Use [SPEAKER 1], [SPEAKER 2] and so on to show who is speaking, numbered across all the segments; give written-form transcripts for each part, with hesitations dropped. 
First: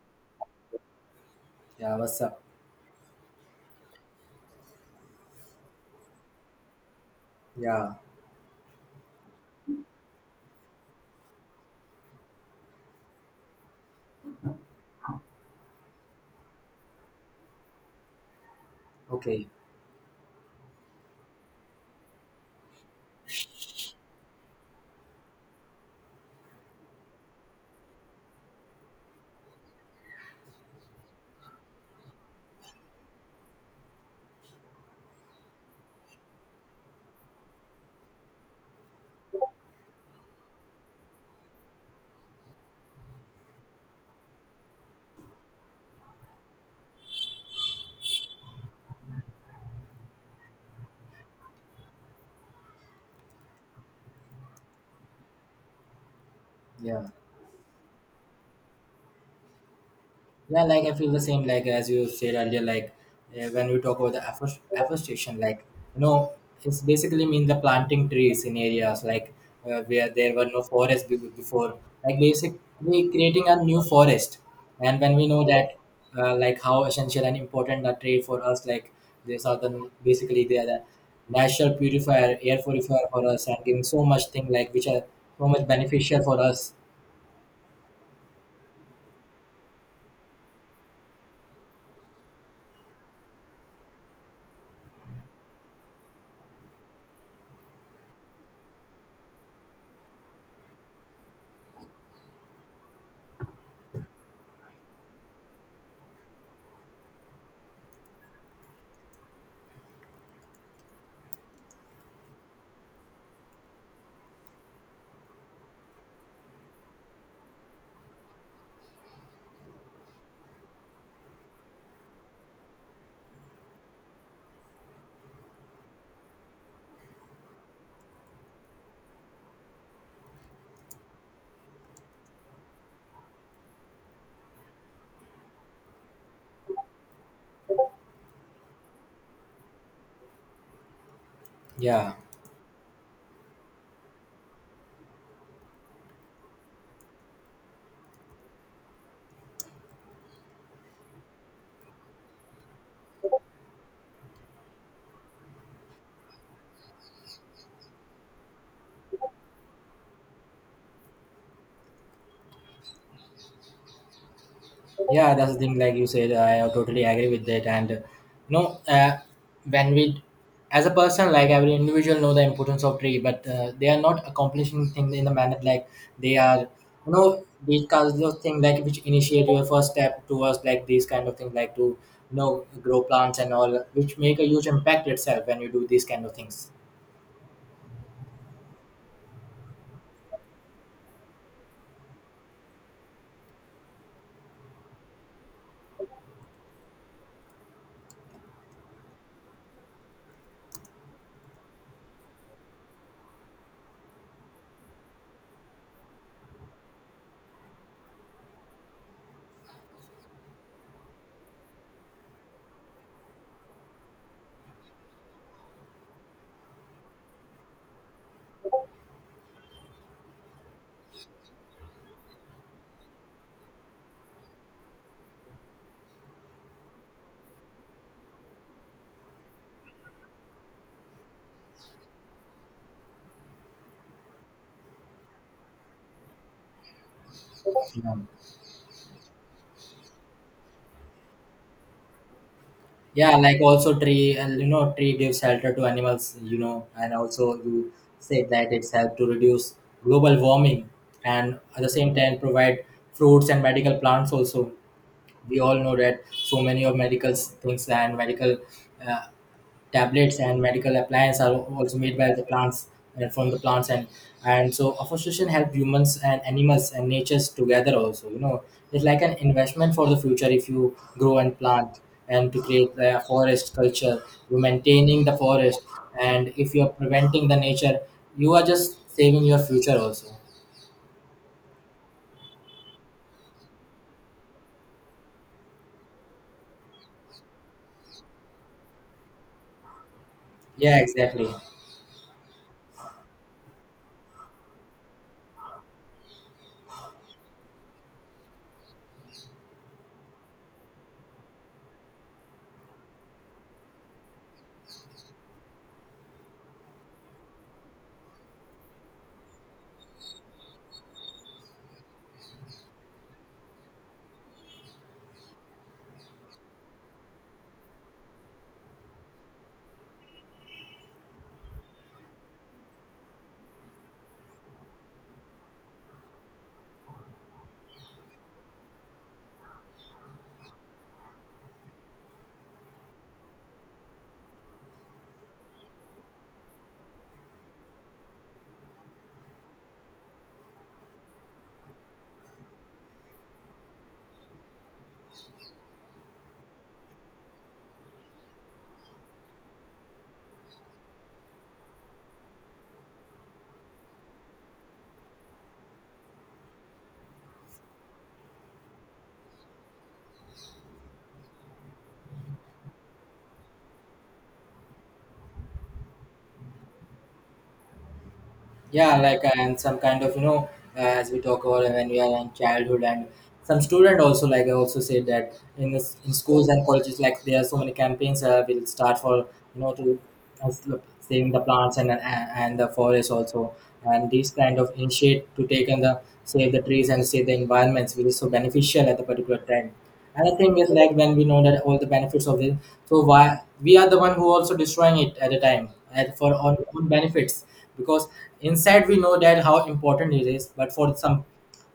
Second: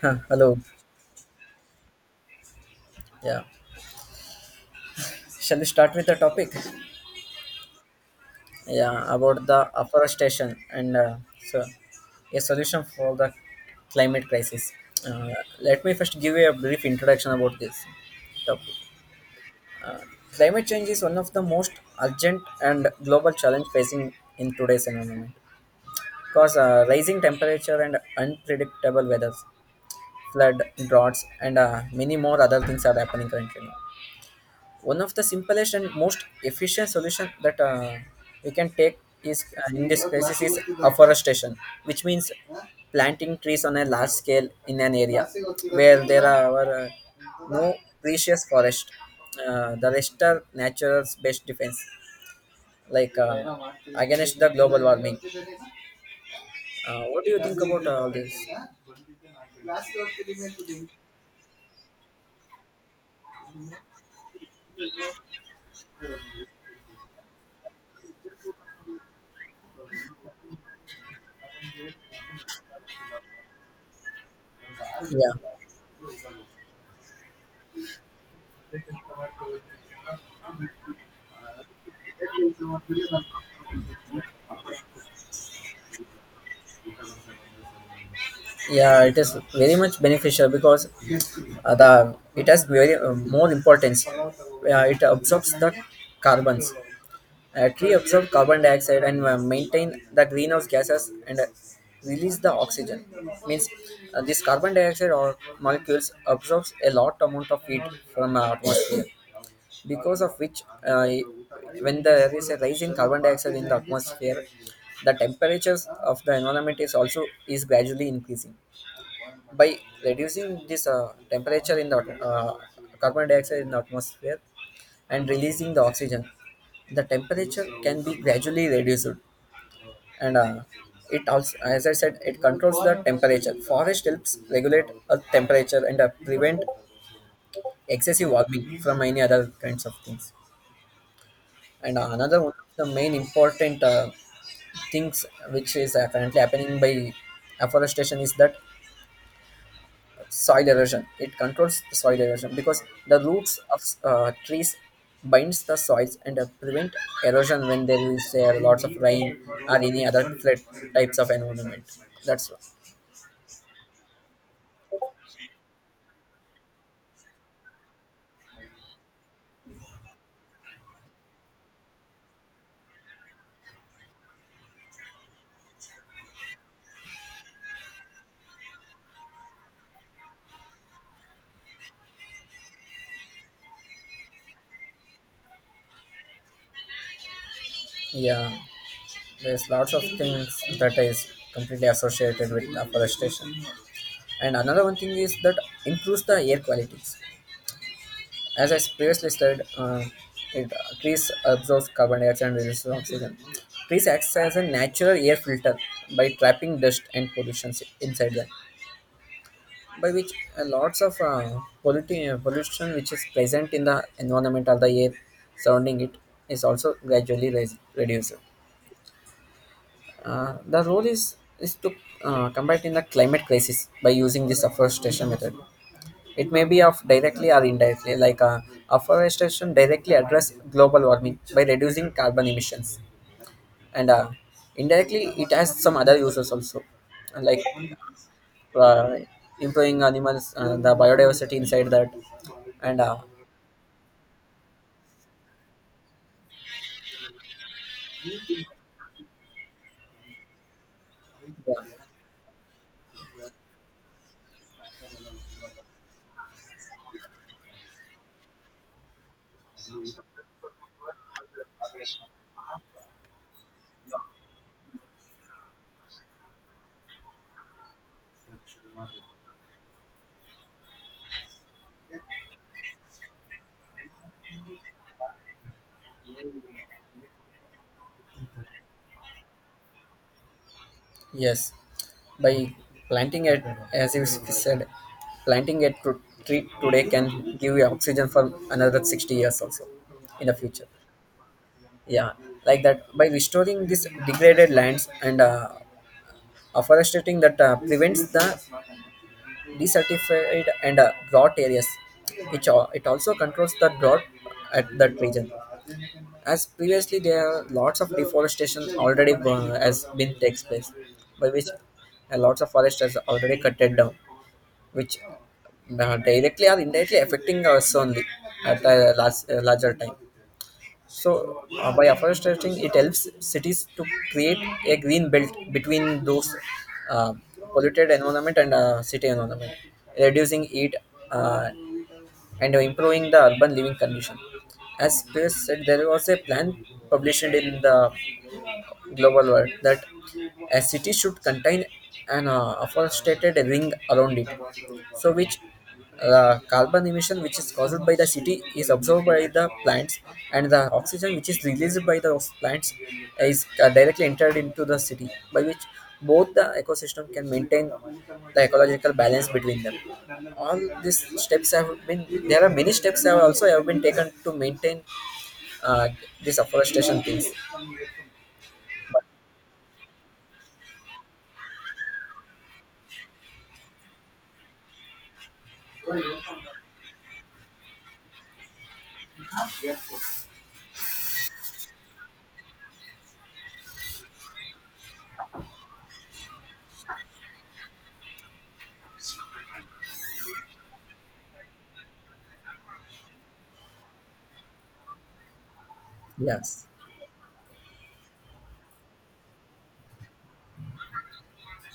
[SPEAKER 1] Hello.
[SPEAKER 2] Yeah, what's up?
[SPEAKER 1] Yeah. Shall we start with the topic?
[SPEAKER 2] Yeah,
[SPEAKER 1] Yeah, about the afforestation and so a solution for the climate crisis. Uh, Let me first give you a brief introduction about this topic.
[SPEAKER 2] okay.
[SPEAKER 1] Climate change is one of the most urgent and global challenge facing in today's environment. Cause rising temperature and unpredictable weather, flood, droughts, and many more other things are happening currently. One of the simplest and most efficient solution that we can take is in this crisis is afforestation, which means planting trees on a large scale in an area where there are no precious forest. The rest are nature's best defense like uh, against the global warming.
[SPEAKER 2] Yeah,
[SPEAKER 1] What do you think about all this?
[SPEAKER 2] yeah. Like I feel the same. Like as you said earlier, like when we talk about the afforestation, like you know, it's basically mean the planting trees in areas like where there were no forest before. Like basically creating a new forest, and when we
[SPEAKER 1] Yeah,
[SPEAKER 2] know that, like how essential and important a tree for us, like these are the basically they are the natural purifier, air purifier for us, and giving so much thing like which are so much beneficial for us.
[SPEAKER 1] yeah, it is very much beneficial because the it has very more importance. It absorbs the carbons. A tree absorbs carbon dioxide and maintain the greenhouse gases and release the oxygen. Means this carbon dioxide or molecules absorbs a lot amount of heat from atmosphere, because of which when there is a rise in carbon dioxide in the atmosphere, the temperatures of the environment is also is gradually increasing by reducing this temperature in the carbon dioxide in the atmosphere and releasing the oxygen, the temperature can be gradually reduced. And it also, as I said, it controls the temperature. Forest helps regulate a temperature and prevent excessive warming from any other kinds of things. And
[SPEAKER 2] Yeah.
[SPEAKER 1] another one of the main important things which is currently happening by afforestation is that soil erosion, it controls soil erosion because the roots of trees binds the soils and prevent erosion when there is lots of rain or any other flood types of environment, that's why.
[SPEAKER 2] Yeah, that's the thing. Like you said, I totally agree with that. And you know, when we, as a person, like every individual, know the importance of tree, but they are not accomplishing things in the manner like they are. You know, these kinds of things like which initiate your first step towards like these kind of things, like to you know grow plants and all, which make a huge impact itself when you do these kind of things.
[SPEAKER 1] Yeah, there's lots of things that is completely associated with afforestation. And another one thing is that improves the air quality. As I previously said, it, trees absorb carbon dioxide and release oxygen. Trees act as a natural air filter by trapping dust and pollution inside them, by which lots of pollution which is present in the environment or the air surrounding it is also gradually reduced. The role is to combat in the climate crisis by using this afforestation method. It may be of directly or indirectly, afforestation directly address global warming by reducing carbon emissions, and indirectly it has some other uses also, like
[SPEAKER 2] Yeah.
[SPEAKER 1] uh, improving animals the biodiversity inside that, and
[SPEAKER 2] Yeah, like also tree, and you know, tree gives shelter to animals, you know, and also you said that it's helped to reduce global warming, and
[SPEAKER 1] yeah.
[SPEAKER 2] at the same time provide fruits and medical plants also. We all know that so many of medical things and medical uh, tablets and medical appliances are also made by the plants and from the plants, and so afforestation help humans and animals and natures together also. You know, it's like an investment for the future. If you grow and plant and to create the forest culture, you're maintaining the forest, and if you're preventing the nature, you are just saving your future also.
[SPEAKER 1] Yes, by planting it, as you said, planting it to tree today can give you oxygen for another 60 years also in the future.
[SPEAKER 2] Yeah, exactly.
[SPEAKER 1] Yeah, like that, by restoring these degraded lands and afforesting that prevents the desertified and drought areas. It, it also controls the drought at that region. As previously there are lots of deforestation already has been takes place, by which lots of forest has already cutted down, which directly or indirectly affecting us only at a large, larger time. So, by afforestation, it helps cities to create a green belt between those uh, polluted environment and city environment, reducing heat uh, and improving the urban living condition. As Pierce said, there was a plan published in the global world that a city should contain an afforested ring around it, so which carbon emission which is caused by the city is absorbed by the plants, and the oxygen which is released by the plants is directly entered into the city, by which both the ecosystem can maintain the ecological balance between them. All these steps have been There are many steps have also have been taken to maintain uh, this afforestation things.
[SPEAKER 2] Yeah, like and some kind of you know, as we talk about when we are in childhood, and some student also, like I also said that in this in schools and colleges, like there are so many campaigns will start for you know to uh, saving the plants and the forest also, and these kind of initiate to take and the save the trees and save the environments will be so beneficial at the particular time. Another thing is like when we know that all the benefits of it, so why we are the one who also destroying it at the time at, for our
[SPEAKER 1] Yes.
[SPEAKER 2] own benefits, because inside we know that how important it is, but for some,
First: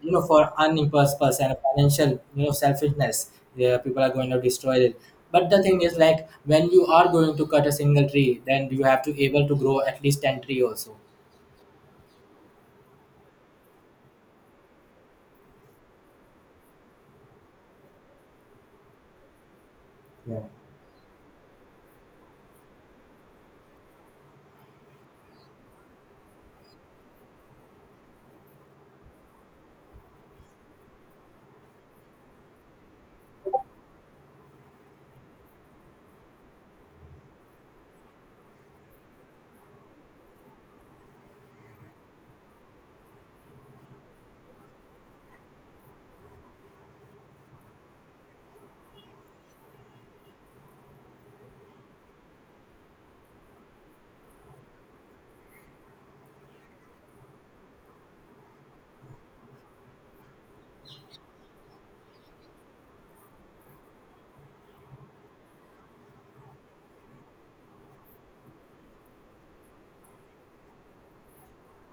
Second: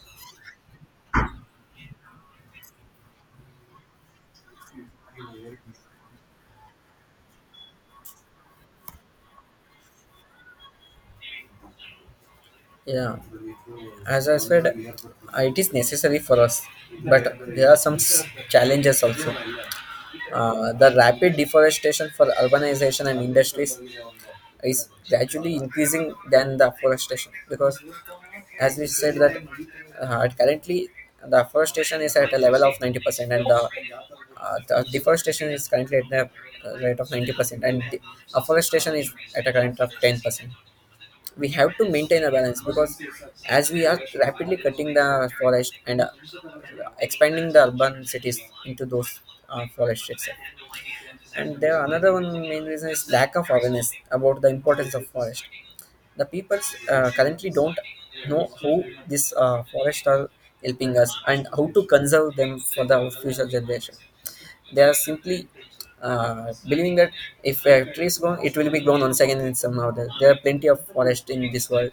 [SPEAKER 2] you know, for unimpressed person, financial, you know, selfishness, yeah, people are going to destroy it. But the thing is like when you are going to cut a single tree, then you have to able to grow at least ten tree also.
[SPEAKER 1] Yeah. As I said, it is necessary for us, but there are some challenges also.
[SPEAKER 2] Yeah.
[SPEAKER 1] The rapid deforestation for urbanization and industries is gradually increasing than the afforestation because, as we said, that currently the afforestation is at a level of 90% and the deforestation is currently at the rate of 90% and the afforestation is at a current of 10%. We have to maintain a balance because as we are rapidly cutting the forest and expanding the urban cities into those forest itself. And there another one main reason is lack of awareness about the importance of forest. The people currently don't know how this forest are helping us and how to conserve them for the future generation. They are simply believing that if a tree is grown, it will be grown once again in some order. There are plenty of forest in this world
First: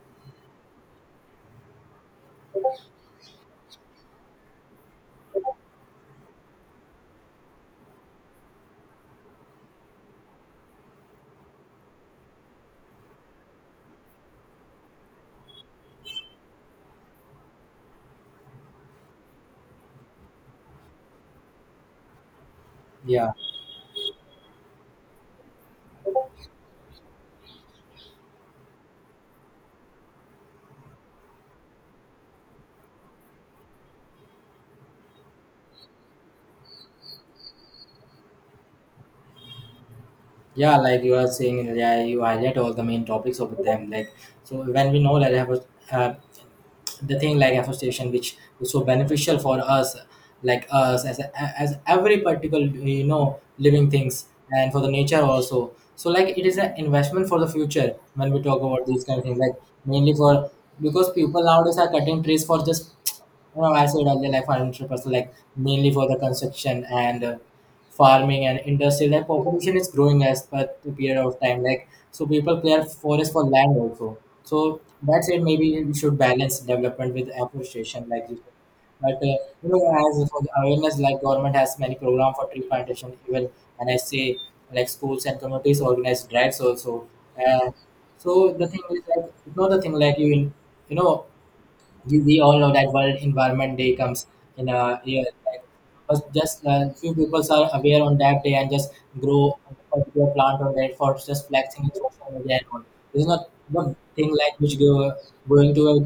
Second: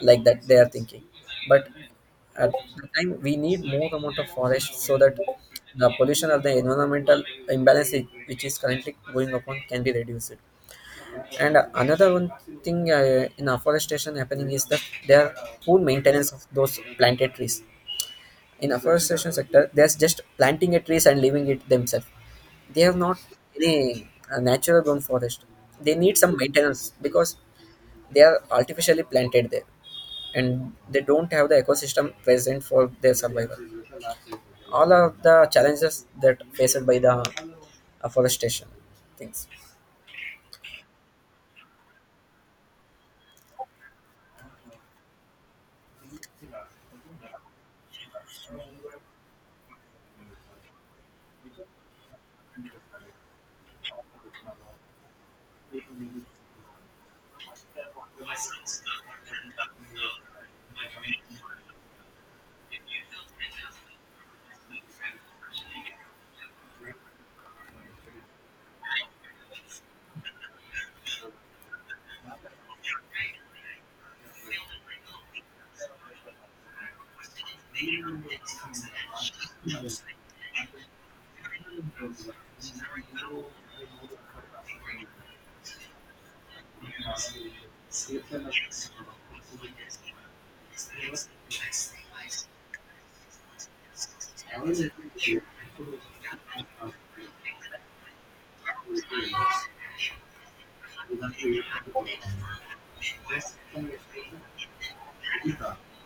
[SPEAKER 1] like that, they are thinking. But at the time we need more amount of forest so that the pollution or the environmental imbalance which is currently going upon can be reduced. And another one thing in afforestation happening is that there are poor maintenance of those planted trees. In afforestation sector they're just planting a trees and leaving it themselves. They have not
[SPEAKER 2] Yeah.
[SPEAKER 1] any natural grown forest. They need some maintenance because they are artificially planted there, and they don't have the ecosystem present for their survival. All of the challenges that faced by the afforestation things.
[SPEAKER 2] Yeah, like you are saying, yeah, you highlight all the main topics of them. Like, so when we know that I was uh, the thing like association which is so beneficial for us, like us as every particular you know living things and for the nature also. So like it is an investment for the future when we talk about these kind of things, like mainly for because people nowadays are cutting trees for just you know I said earlier, like for interest, like mainly for the construction and farming and industry, like population is growing as per the period of time, like so people clear forest for land also. So that's it, maybe we should balance development with afforestation like you said. But you know, as for the awareness, like government has many program for tree plantation even, and I say like schools and communities organize drives also. uh, so the thing is like you know the thing like you in you know we all know that world environment day comes in a year, like but just few people are aware on that day and just grow a particular plant on that for just flexing in social media and all. This is not the thing like which going to a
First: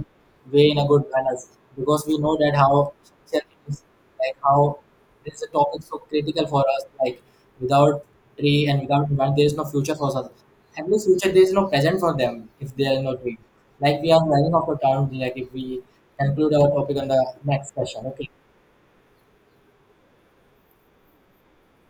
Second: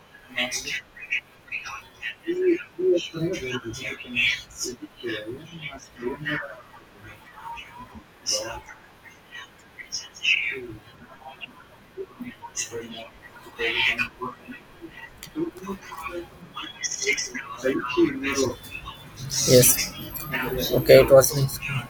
[SPEAKER 2] way in a good balance, because we know that how social is, like how this is a topic so critical for us, like without tree and without environment there is no future for us. At least future, there is no present for them if there are no tree. Like we are running out of time, like if we conclude our topic on the next session, okay.
[SPEAKER 1] Yes, okay, it was nice.